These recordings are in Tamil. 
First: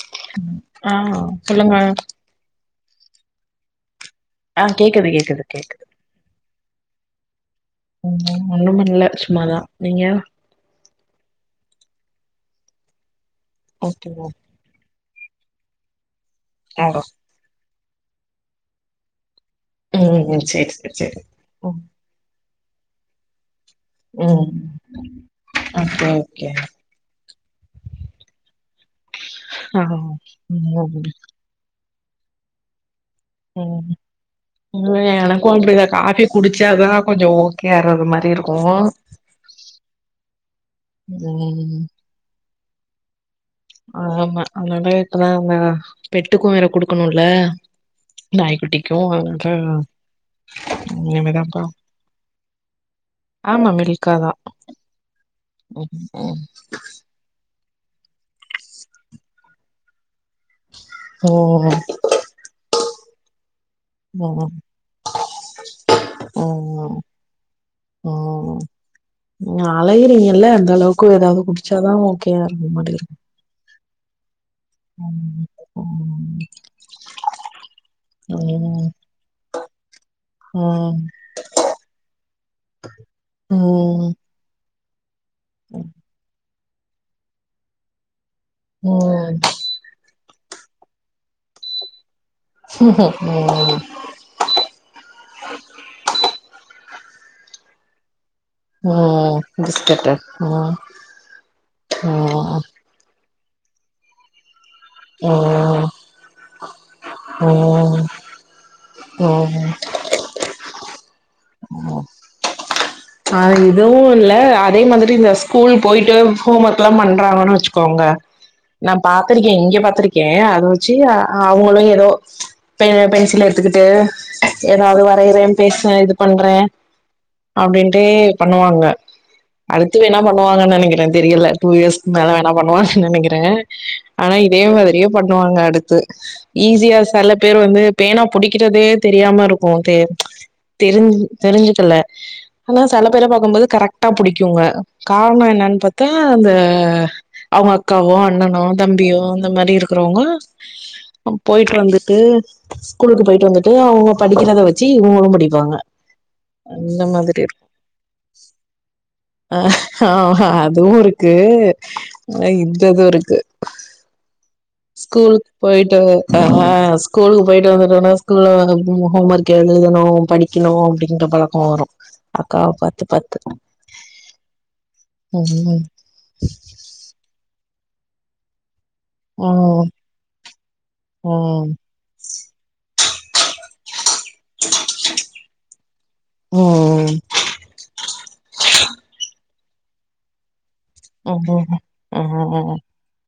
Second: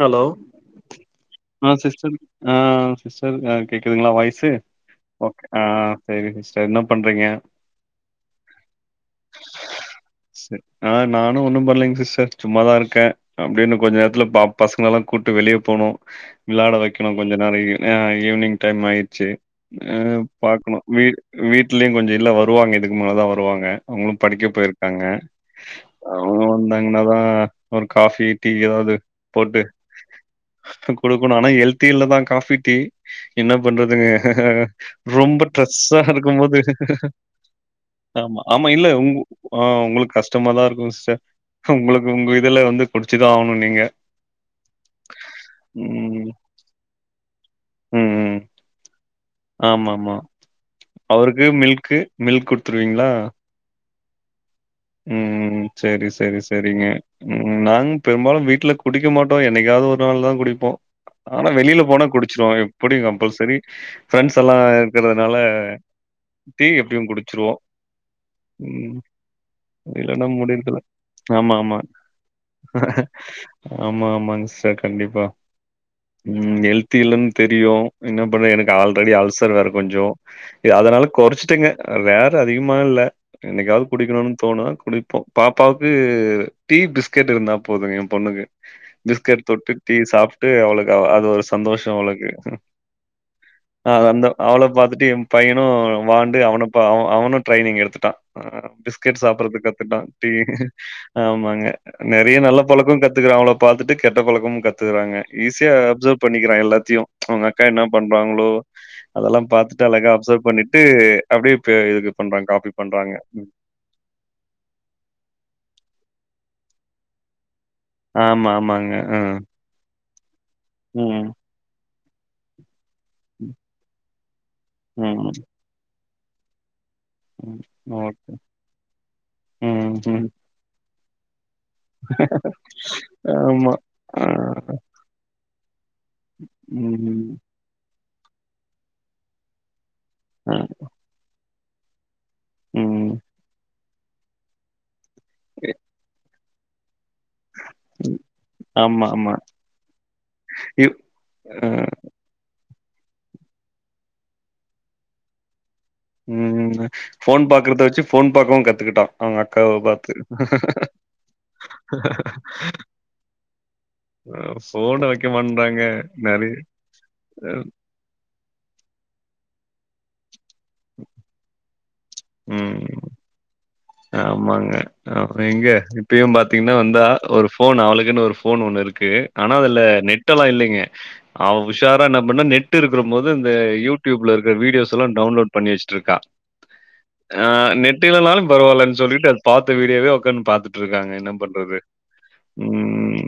ஹலோ ஆ அ சொல்லுங்க சிஸ்டர் அ சிஸ்டர் அ கேக்குதுங்களா வாய்ஸ் சு ஆ கேக்குது கேக்குது ஒகே அ கேக்குது சேரி சிஸ்டர் என்ன பண்றீங்க உஹு ஒண்ணு பண்ல சும்மாதா நீங்க சரி அ நானு ஒன்னு பண்ணலைங் சிஸ்டர் சும்மாதா இருக்க அப்டே இன்னு கொஞ்ச நேரத்துல ஓகேங்க பாப் பசங்களல்லா கூட்டு வெளிய போணு விளாட வைக்கணு கொஞ்ச நாரையி அ ஈவினிங் டைம் ஆயிடுச்சு அ ம் ம் சேரி பாக்குணு சேரி வீ சேரி ம் வீட்லுயு கொஞ்சோ இல்ல வருவாங்க இதுக்குமேலதா வருவாங்க அவுங்களும் படிக்க ம் போயிருக்காங்க ஓகே அவுங்க ஓகே வந்தாங்கன்னாதா ஒரு காஃபி டீ எதாவது போட்டு ஆ ம் குடுக்கணு ஆனா ஹெல்தி இல்லதா காஃபி டீ என்ன ம் பண்றதுங்க ம் ரொம்ப எனக்கு அப்டிதா ட்ரஸ்சா காஃபி இருக்கும் போது குடிச்சாதா கொஞ்சோ ஓகே ஆறது மாரி ஆமா ஆமா இருக்கு இல்ல உங் அ உங்களுக்கு கஷ்டமாதா இருக்கு சிஸ்டர் ம் உங்களுக்கு உங்க இதுல வந்து குடிச்சுதா ஆவணு நீங்க ஆமா அதனால இப்பதா அவுங்க ம். பெட்டுக்கு வேற குடுக்கணுல்ல நாய்க்குட்டிக்கு அ ஆமா ஆமா அவுருக்கு மில்க்கு மில்க் குடுத்துருவீங்களா ஆமா மில்க்காதா ம் ம் சேரி சேரி சேரிங்க ம் ம் நாங் பெரும்பாலு வீட்ல குடிக்க மாட்டோ என்னைக்காவது ஒரு நாள் தா குடிப் போ ஆனா ம் வெளில போனா குடிச்சிருவோ எப்டியு கம்பல்செரி ஃப்ரண்ட்ஸ் ம் எல்லா இருக்கிறதுனால டீ எப்டியு குடிச்சிருவோ ஆ ம் இல்லன்னா மூடி அந்த இருக்கலா அளவுக்கு ஏதாவது ஆமா ஆமா குடிச்சாதா ஓகேயா இருக்க மாட்டேங்குது ஆமா ஆமாங் சிஸ்டர் கண்டிப்பா ம் ஹெல்தி இல்லன்னு தெரியு என்ன பண்ற எனக்கு ஆல்ரெடி அல்சர் வேற கொஞ்சோ ம் குறச்டேங்க ரேர் அதிகமா இல்ல என்னைக்காவது ம் குடிக்கணும்னு தோணு குடிப்போ பாப்பாவுக்கு டீ பிஸ்கெட் இருந்தா போதுங்க என் பொண்ணுக்கு ம் பிஸ்கெட் தொட்டு டீ சாப்ட்டு அவளுக்கு அது ஒரு சந்தோஷோ அவளுக்கு ம் அ அந்த அவள பாத்துட்டு என் பையனு வாண்டு அவனு அவ அவனு ட்ரைனிங் எடுத்துட்டா அ கட் ம் சாப்பறதுக் கத்துட்டா பிஸ்கட்டு டீ ம் ஆமாங்க நெறய நல்ல ம் பழக்க கத்துக்குறா அவள பாத்துட்டு கெட்ட பழக்கமு கத்துக்கறாங்க ஈஸியா ம் அப்சர்வ் பண்ணிக்கிறா எல்லாத்தையு அவுங்க அக்கா என்ன ம் பண்றாங்களோ அதெல்லா ம் பாத்துட்டு அழகா அப்சர்வ் பண்ணிட்டு அப்டியே ப இதுக் கு பண்றாங்க காபி ஆ இதுவு இல்ல அதே மாதிரி இந்த ஸ்கூல் போயிட்டு ஹோம் ஒர்க் எல்லா பண்றாங்கன்னு வச்சு கோங்க ஆமா, நா ஆமாங்க. ஆ. பாத்திருக்கே இங்க பாத்திருக் கே அத வச்சு ம். அவுங்களு ஏதோ பே பே சில எடுத்துக்கிட்டு ஏதாவது ம். வரையறே பேசறே இது பண்றே ம். அப்டின் டே ஓகே. பண்ணுவாங்க ம். அடுத்து வேணா ம். பண்ணுவாங்கன்னு நெனக்கிறே தெரியல டூ இயர்ஸ்க்கு மேல வேணா பண்ணுவாங்கன்னு நெனக்கிறே ஆமா. ஆ. ஆனா இதே மாதிரியே பண்ணுவாங்க அடுத்து ஈஸியா ம். சேல பேர் வந்து பேணா புடிக்கிறதே தெரியாம இருக்கு தெ ஆ. தெரிஞ் தெரிஞ்சுக்கல ஆனா சில ம். பேர பாக்கும்போது கரெக்ட்டா புடிக்குங்க காரணோ என்னன்னு பாத்தா அந்த அவுங்க அக்காவோ அண்ணனோ ஆமா, தம்பியோ ஆமா. அந்த மாறி இருக்கறவங்க இ நம் அ போயிட்டு வந்து ட்டு ஸ்கூலுக்கு போயிட்டு வந்துட்டு அவுங்க படிக்கிறத வச்சு இவங்களு படிப்பாங்க ம் ம் அந்த மாதிரி போன் இருக்கு பாக்கிரத வச்சு போன் பாக்கவு கத்துக்கிட்டா அவுங்க அக்காவ ஆ பாத்து அ இந்த இது இருக்கு [unintelligible] ஸ்கூலுக்கு மாட்றாங்க போயிட்டு அ நெறைய ஸ்கூலுக்கு போயிட்டு வந்துட்டோனா க்குள்ள ஹோம் ஒர்க் எழுதணு படிக்கணு அப்டின்ற பழக்கோ வரு அக்காவ ம் பாத்து பாத்து ஆமாங்க ஆமா எங்க ம் இப்பயு பாத்தீங்கன்னா வந்தா ஒரு போன் அவளுக்குன்னு ஒரு போன் ஒண்ணு இருக் கு ஆனா அதுல ம் நெட் எல்லா இல்லேங்க அவ ம் உஷார் ப்ப என்ன பண்ணே நெட் இருக்கிறம்போது இந்த யூடியூப்ல இருக்கிற வீடியோஸ் எல்லா டவுன்லோட் பண்ணி வச்சுட்டு இருக்கா நெட் இல்லனாலு பரவால்லன் சொல்லிட்டு அது பாத்த வீடியோவே உட்காந்து பாத்துட் ட்ருக்காங்க என்ன ம் பண்றது ம் ம்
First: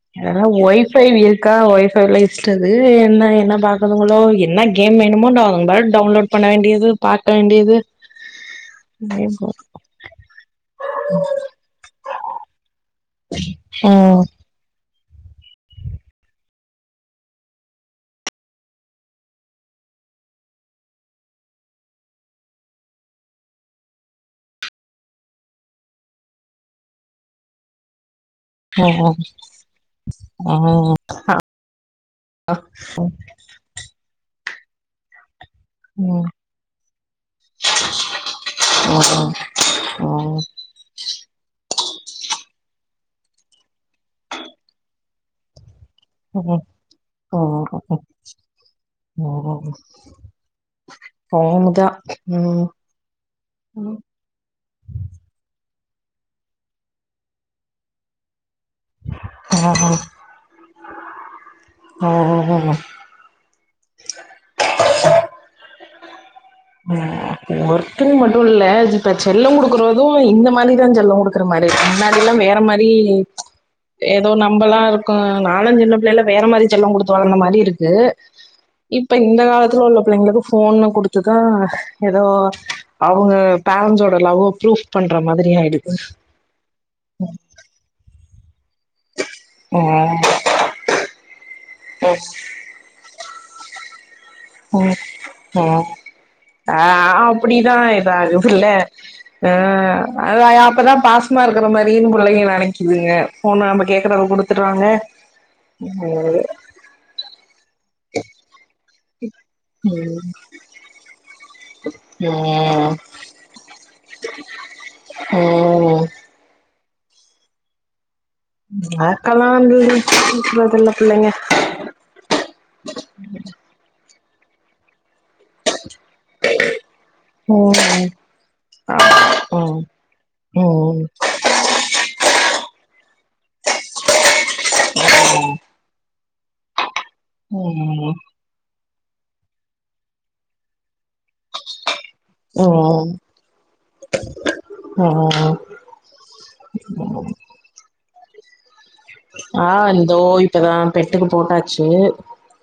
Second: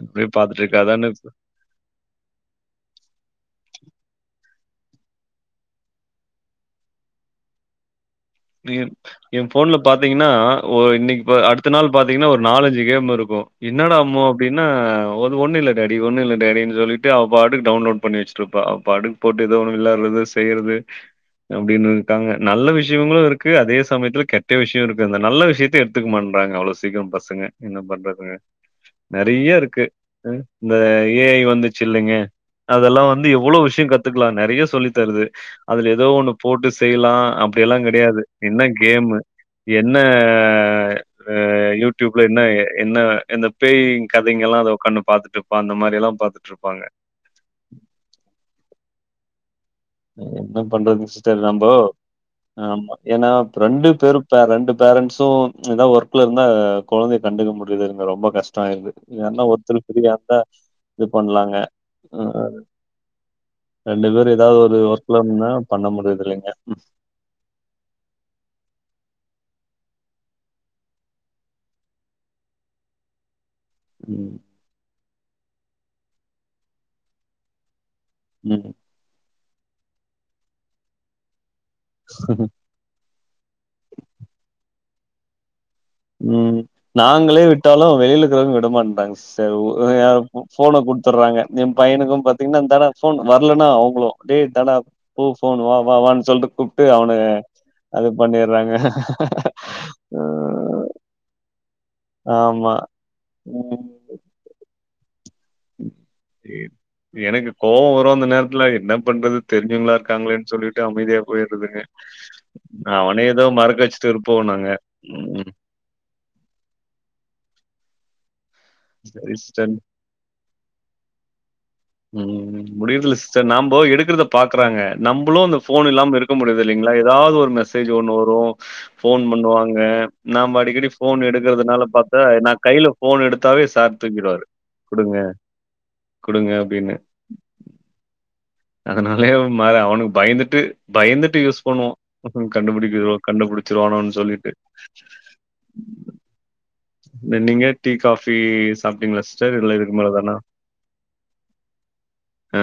அப்டியே பாத்துட்டு இருக்காதனு கா ஒய்பைல இஷ்டது என்ன என்ன பக்குதுங்களோ என்ன கேம் வேணுமோ ட அ பா டவுன்லோட் பண்ண வேண்டியது பாக்க வேண்டியது ம் என் போன்ல பாத்தீங்கன்னா ஒ இன்னைக்கு அடுத்த நாள் பாத்தீங்கன்னா ஒரு நாலஞ்சு கேம் இருக்கு ம் என்னடா அம்மு ம் அப்டினா ஒன்னு இல்ல டாடி ஒன்னு இல்ல டாடின்னு சொல்லிட்டு அவ பாட்டுக்கு டவுன்லோட் பண்ணி வச்சுட்ருப்பா அவ பாட்டுக் போட்டு ஏதோ ஒணன்னு விளையாடுறத செய்யறது அப்டின்னு இருக்காங்க நல்ல விஷ இவுங்களு இருக்கு அதே சமயத்துல கெட்ட விஷயோ இருக்கு அந்த நல்ல விஷயத்த எடுத்துக்க மாட்டேண்றாங்க அவ்ளோ சீக்கிர பசங்க என்ன ம் பண்றதுங்கநெறய இருக்கு இந்த ம் ஏஐ வந்துச்சு இல்லங்க அதெல்லா வந்து எவ்ளோ விஷய கத்துக்லா நெறய சொல்லி தருது அதுல ஏதோ ஒண்ணு போட்டு செய்லா அப் அப்டி எல்லா கெடையாது என்ன கேமு என்ன யூடியூப்ல என்ன என்ன இந்த பேய் கதைங்க எல்லா அத உட்காந்து பாத்துட்டு இருப்பா அந்த மாரி எல்லா க்கும் ஓ ஓ ஓ ஓ என்ன பண்றது சிஸ்டர் நம்போ ம் ஆமா ஏனா ரெண்டு பேரு இப்ப ரெண்டு பேரண்ட்ஸு எதா ஒர்க்ல இருந்தா குழந்தைய கண்டுக்க முடியறதே இல்லங்க ரொம்ப கஷ்ட ஆயிருது யார்னா ஆ ஒத்தரு ஃபிரியாந்தா இது பண்ணலாங்க ஆ உ ரெண்டு பேரு ஏதாவது ஒரு ஒர்க்லனா பண்ண முடிறது இல்லைங்க ஒர்த்துன் மட்டு இல்ல இப்ப செல்லம் குடுக்குறது இந்த மாரிதா செல்லம் குடுக்குற மாரி முன்னாடி எல்லா வேற மாரி ஏதோ ம். நம்மல்லா இருக்கோ நாலஞ் சின்ன பிள்ளையில வேற மாரி செல்லம் குடுத்து வளர்ந்த மாரி இருக்கு ம் இப்ப இந்த காலத்துல உள்ள படள்ளைங்களுக்கு போன் குடுத்துதா ஏதோ அவங்க பேரண்ட்ஸோட லவ்வ ப்ரூப் பண்ற மாதிரி ஆயிடுது ம் நாங்களே விட்டாலு வெளியில இருக்கிறவங்க விட மாட்டங்க சிஸ்டர் ஆ ஒ யா போன குடுத்துர்றாங்க என் பையனுக்கு பாத்தீங்னா இந்தடா போன் வர்லன்னா அவுங்ளு டேய் இந்தாடா பு ஆ ஃபோன் வா ஆ வாவான் சொல்டு ஆ கூப்டு அவன அப்டிதா அது இதாகுதுல்ல பண்ணிறாங்க ஆ அத அப்பதா பாசமா இருக்கிற மாரின் புள்ளைங்க ஆமா. நெனைக்குதுங்க போன நம்ம ம். கே க்குறோ குடுத்துர்றாங்க எனக்கு கோவ வரு அந்த நேரத்துல என்ன பண்றது தெரிஞ்சுவங்களா இருக்காங்களேன் சொல்லிட்டு அமைதியா போய்றதுங்க ம் அவன ஏதோ மறக்க வச்சுட்டு இருப்போ நாங்க ம் சரி மறக்கல்லா சிஸ்டர். இ்ல்லைங்க [inaudible] புள்ளைங்க உம் முடிறதுல சிஸ்டர் நம்போ எடுக்கறத பாக்குறாங்க நம்மளு அந்த போன் இல்லாம இருக்க முடிறது இல்லைங்ளா ஏதாவது ஒரு ம் மெசேஜ் ஒண்ணு வரு ஆமா போன் பண்ணுவாங்க ம் நாம அடிக்கடி ம் போன் எடுக்க றதுனால பாத்தா நா கைல போன் எடுத்தாவே சார் தூக்கிடுவாரு குடுங்க குடுங்க அப்டின்னு உம் அதனாலே அவனுக்கு பயந்துட்டு பயந்துட்டு யூஸ் பண்ணுவோ அப்றோ ம் ம் கண்டுபிடிக்கறதோ கண்டுபிடிச்சிருவானோன் சொல்லிட்டு நீங்க டீ காபி ஆ இந்தோ இப்பதா பெட்டுக்கு போட்டாச்சு ஆ.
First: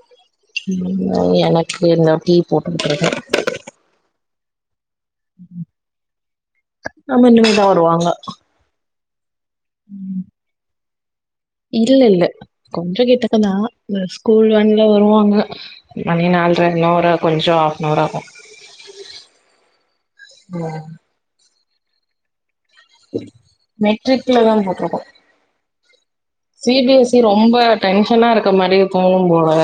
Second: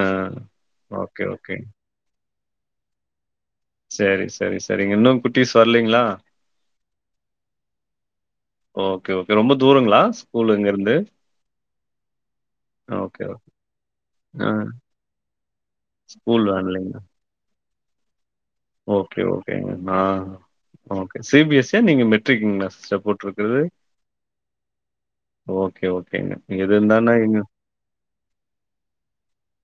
Okay, okay. எனக்கு இந்த டீ போட்டுக்கட்டு இருக்க செரி செரி செரிங்க இன்னு ஆமா இனிமேதா வருவாங்க ஓகே ஓகே ரொம்ப தூரங்களா ஸ்கூல் இங்க இருந்து இல்ல இல்ல கொஞ்ச கிட்டக்க தா இந்த ஓகே ஸ்கூல் ஆ வேன்ல வருவாங்க மணி ஸ்கூல் நால்ற இன்னு வேன்லைங்களா? ஒரு கொஞ்சோ ஆப் ஹனவர் ஆகு ஓகே ஓகேங்க நா okay C B S C யா நீங்க மெட்ரிக்குங்ளா சப்போட் இருக்கிறது மெட்ரிக்ல தான் போட்டிருக்கோம். ஓகே ஓகேங்க சி எது பி எஸ் சி இருந்தாலும் எங்க ரொம்ப டென்ஷனா இருக்க மாரி தோணும் போலா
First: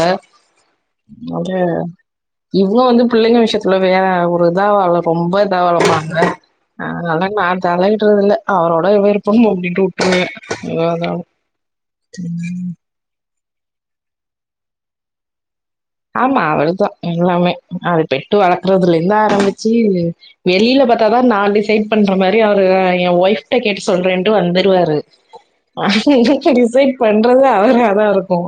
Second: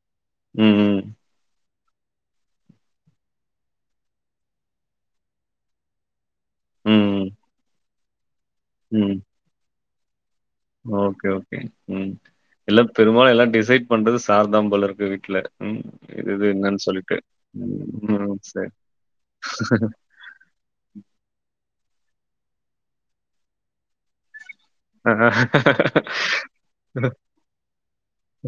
ம், ம். ஒகே இவ்ளோ வந்து பிள்ளைங்க விஷயத்துல வேற ஒரு இதா இல்ல ரொம்ப இதா வளப்பாங்க ம், அதல்லா நா தலையிடுரதில்ல அவரோட ம். விருப்பம் அப்டின்ட்டு விட்டுருவே ஓகே ஓகே. ம் எல்லா பெருபாலும் எல்லா டிசைட் பண்றது சார்தாம் போல இருக்கு வீட்ல ம் இது ஆமா இது என்னன்னு அவர்தா சொல்லிட்டு. எல்லாமே ம், அத ம். பெட்டு சரி. வளர்க்கறதுல இருந்து ஆரம்பிச்சு வெளியில பாத்தாதா நா டிசைட் பண்ற மாரி அவரு என் வைஃப்ட கேட்டு சொல்றேன்ட்டு வந்துருவாரு டிசைட் பண்றது அவர தா இருக்கு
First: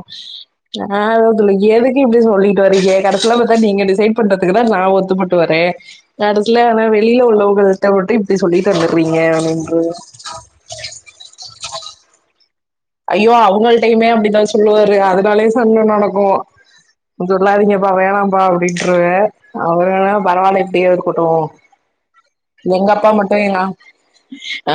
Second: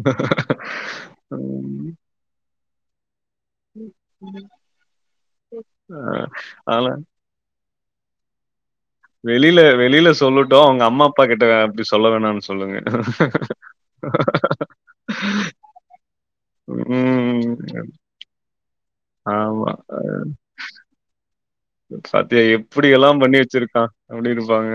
ஆ அதுல ம். எதுக்கு இப்டி சொல் லிட்டு வர்றீங்க கடைசில பாத்தா நீங்க டிசைட் பண்றதுக்கு தா நா ஒத்துப்பட்டு வரே ஆ கடசில ஆனா வெளி வெளிய உள்ளவங்கள்ட்ட மட்டு இப்டி சொல்லிட்டு வந்தீர்ரீங்க அப்டின்டு சோ உங்க அம்மா அப்பா கிட்ட அப்டி சொல்ல வேணாம்னு சொல்லுங்க ஐயோ அவுங்கள் டையுமே அப்டிதா சொல்லுவாரு அதனாலயே சண்ட நடக்கு ம். சொல்லாதீங்கப்பா வேணாம்பா அப்டின்ருவே ஆமா. அவரு ஆனா பரவாயில்ல இப்டியே இருக்கட்டு சத்தே எங்க அப்பா மட்டு எங்க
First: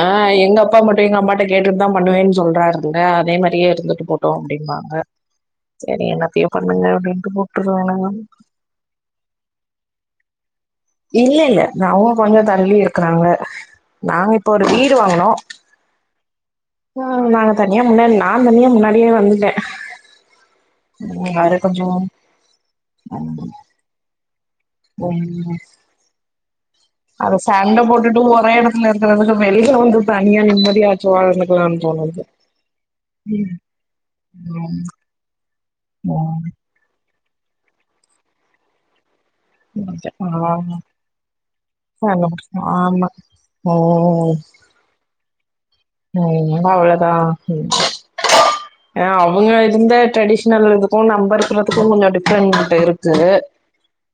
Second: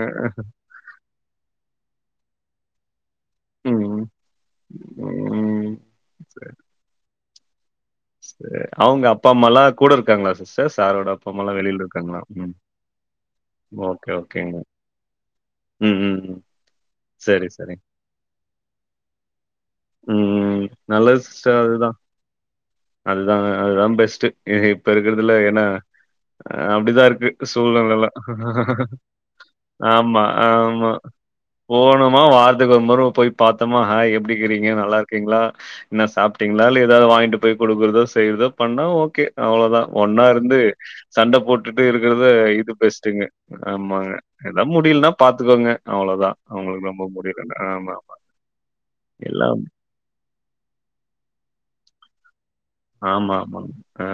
ஆ எங்க அப்பா மட் டு எங்க அம்மாட்ட கேட்டு தா பண்ணுவேன்னு சொல்றாரு இல்ல அதே மாதிரியே ம். இருந்துட்டு போட்டோம் அப்டிம்பாங்க ம். சரி என்னத்தயோ பண்ணுங்க அப்டின்ட்டு போ ட்ருவானுங்க அவ்ங்க அப்பா அம்மாலா கூட இருக்காங்களா சிஸ்டர் சாரோட அப்பா அம்மாலா வெளில இருக்காங்களா ம் க்கறாங்க ஓகே, நாங்க இப்ப ஓகேங்க. ஒரு வீடு வாங்னோ ம், ம், ம். ஆஹ் சரி, நாங்க சரி. தனியா முன்னாடி நான் தனியா முன்னாடியே வந்துட்டே அது நல்லதுசிஸ்டர் கொஞ்சோ அதுதா அதுதா அதுதா பெஸ்ட்டு இப்ப இருக்கறதுல ம் ஏனா அஹ் அத அப்புடிதாருக்கு சண்ட சூழ்நெலல்லா போட்டுட்டு ஒரே எடத்துல இருக்கறதுக்கு வெளில வந்து ஆமா தனியா ஆமா நிம்மதியாச்சு வாழ்ந்துக்கலான்னு போணுமா தோணுது வார்த்துக்கு ஒரு முற போய் ம் பாத்தமா ஹய் எப்புடிகீறிங்க நல்லாருக் கீங்ளா ன்னா ம் சாப்ட்டீங்களா இல்ல ஏதாவது வாங்கிட்டு போய் குடுக்குறதோ செய்யறதோ பண்ணா ஓகே அவ்ளோதா ஒன்னா இருந்து ஆமா சண்ட போட்டுட்டு இருக்கறத இது பெஸ்ட் ஆமா டுங்க ஆமாங்க ம் எதா முடிலன்னா பாத்துக்கோங்க ம் அவ்ளோதான். எல்லா அவங்களுக்கு ரொம்ப அவ்ளோதா முடியலன்னா. ம் ஆமா. அவுங்க எல்லாம் இருந்த ட்ரெடிஷனல் இதுக் கோ நம்பருக்கறதுக்கு கொஞ்சோ டிப் ரெண்ட்டிருக்கு ஆமா, ஆமாங்க. ஆ.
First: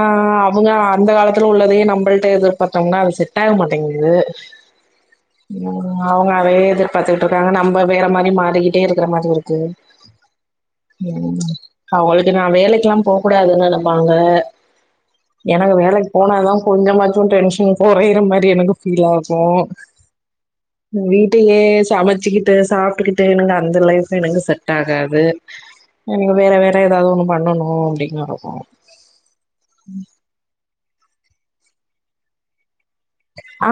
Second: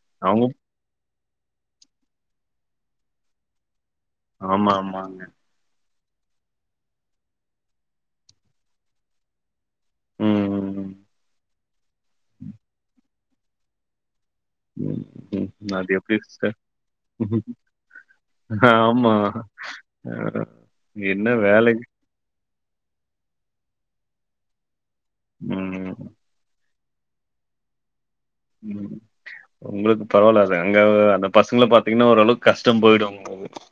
ஆஹ அவங்க அவுங்க அந்த காலத் துள உள்ளதையு நம்மள்ட்ட எதிர்பாத்தோம்னா அது செட் ஆக மாட்டேங்குது ஆமா ஆமாங்க அவங்க அதைய எதிர்பார்த்துக்கிட்டு இருக்காங்க நம்ம வேற மாரி மாறிக்கிட்டே இருக்கிற மாரி இருக்கு ம், ம், உம் அவங்களுக்கு நா வேலைக்கெல்லா நா போ கூடாதுன்னு நெனப்பாங்க [inaudible] எனக்கு அது வேலைக்கு எப்டி போனாதா சிஸ்டர்? கொஞ்சமாச்சும் டென்ஷன் கொறையிற மாரி எனக்கு ஃபீல் ஆகு வேற வீட்டையே சமச்சுக்கிட்டு சாப்ட்டுக்கிட்டு எனக்கு அந்த லைப் எனக்கு செட் டாகாது ம், எனகு வேற வேற ஏதாவது ஒண்ணு பண்ணணு அப்டிங்கறதா உங்களுக்கு பரவால அத அங்க அந்த பசங்கள பாத்தீங்கனா ஓரளவுக்கு கஷ்டம் போயிடும்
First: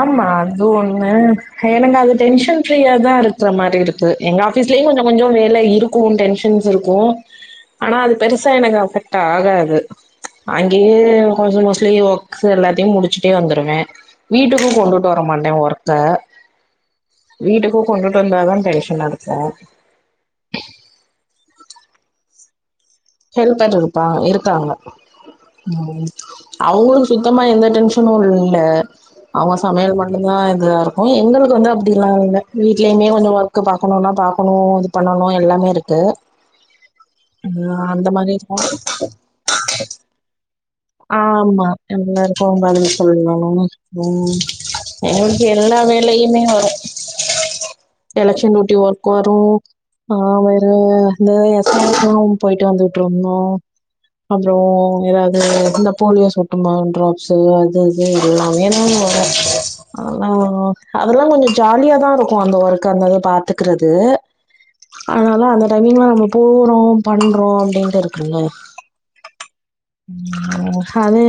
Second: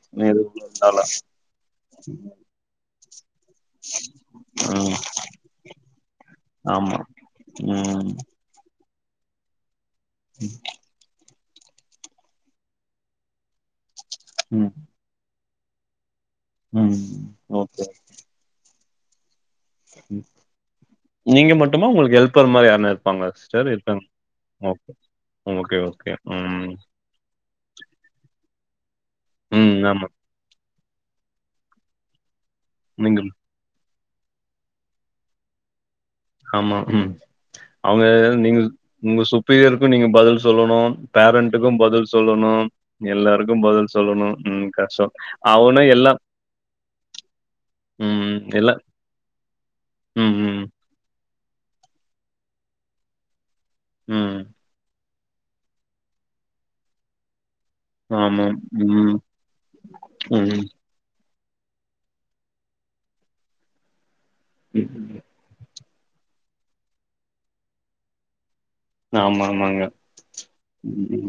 ஆமா அது ஒண்ணு எனக் அது டென்ஷன் ஃப்ரீயா தா இருக் கற மாரி இருக்கு எங்க ஆஃபீஸ்லயு ம் கொஞ்சோ கொஞ்சோ வேல இருக்கு டென்ஷன்ஸ் ஆமா இருக்கு ஆனா ம் அது பெருசா எனக்கு அபெக்ட் ஆகாது அங்கே யே கொஞ்சோ மோஸ்ட்லி வொர்க்ஸ் எல்லாத்தையு முடிச்சுட்டே வந்துருவே வீட்டுக்கு ம் கொண்டுட் டு வர மண்டே ஒர்க்க ம் வீட்டுக்கு ஓகே கொண்டுட்டு வந்தா தா டென்ஷனா இருக்கு ம் நீங்க மட்டுமா உங்களுக்கு ஹெல்பர் மாரி யாருனா இருப் ஹெல்பர் இருப்பா இருக்காங்க ஓகே ஓகே ம் அவ்ங்களுக்கு சுத்தமா எந்த டென்ஷனு இல்ல அவ ம் சமயல் ஆமா பண்ணி வா இதுவாயிருக்கு எங்குளுக்கு வந்து அப்டிலா இல்ல வீட்லேயுமே நீங்க கொஞ்சோ வொர்க் பாக்கணுனா பாக்கணு இது பண்ணணு எல்லாமே இருக்கு ஆமா ம் ஆ அவ்ங்க அந்த மாரி நீங்க இருக்கு உங்க சுப்பீயருக்கு நீங்க பதில் சொல்லணு ஆமா பேரண்ட்டுக்கும் பதில் எல்லாருக்கு சொல்லணு பதில் சொல்லணு எல்லாருக்கு பதில் சொல்லணு ம் கஷ்டோ எங்களுக்கு அவனு எல்லா [inaudible] ம் எலெக்க்ஷன் எல்லா டியூட்டி ஒர்க் வரு ஆ ம் ம் வேற இந்த எஸ் ஆர்லா போயிட்டு வந்துட்டு இருந்தோ ம் அப்றோ ஏதாவது போலியோ சொட்டுமா டிராப்ஸ்சு அது இது ஆமா எல்லாமே ஏதாவொன்னு ம் வரு அதெல்லா வரு ம் அதல்லா கொஞ்சோ ஜாலிய தான் இருக்கு அந்த ஒர்க்க் அந்தது பாத்துக்கரது ம் அனாலு அந்த டைமிங்லா நம்ம போறோ பண்றோ அப்டின்ட்டு இருக்குல ஆமா ஆமாங்க. ம் ஹது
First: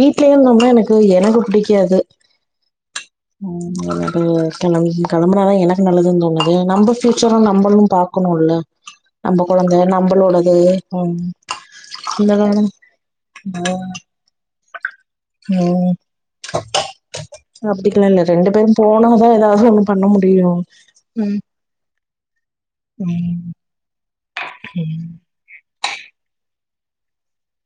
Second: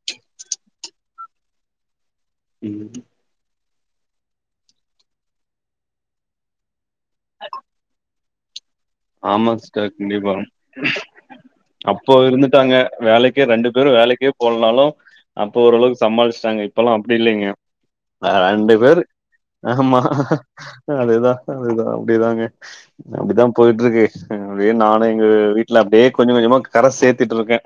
வீட்லயே இருந்தோம்னா எனக்கு எனக்கு புடிக்காது ம் உ எனக்கே கெளம் கெளம்புனாத எனக்கு நல்லதுன்னு தோணுது நம்ப ஃப்யூச்சர நம்பளு பாக்கணுல்ல நம்ம ஆமா கொழந்த சிஸ்டர் கண்டிப்பா நம்மளோடது ம் அப்போ இந்த காலம் இருந்துட்டாங்க வேலைக்கே ரெண்டு பேரு வேலைக்கே போலனாலு அப்போ ம் ஓரளவுக்கு சமாளிச்சுட்டாங்க இப்பல்லா அப்டி இல்லைங்க அப்டிக்கெல்லா இல்ல ரெ ரெண்டு பேரும் பேரு போனாதா ஏதாவது ஒண்ணு ஆமா பண்ண முடியு அதேதா ம் அதேதா அப்டிதாங்க ம் அப்டிதா போயிட்டு இருக்கு அ அப்டியே நானு எங்க வீட்டுல அப்டியே கொஞ்சோ கொஞ்சமா கர சேர்த்துட்டு இருக்கே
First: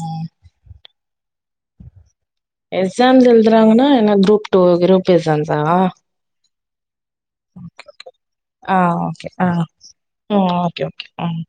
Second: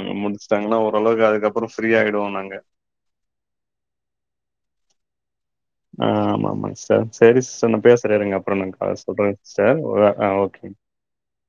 ம் முடிச்சுட்டாங்கன்னா ஓரளவுக்கு அதுக்கப்றோ ஃப்ரீ ஆயிடுவோ நாங்க எக்ஸாம்ஸ் எழுதுறாங்கன்னா என்ன குரூப் டூ குருப் எக்ஸாம்சா ஆ ஆமாமா சிஸ்டர். சரி சிஸ்டர் ஓகே நான் ஓகே பேசுறேன் இருங்க. அப்புறம் நான் ஆ கால் ஓகே சொல்றேன் ஆ சிஸ்டர். ஆ ம் ஓகே ஓகே ம்.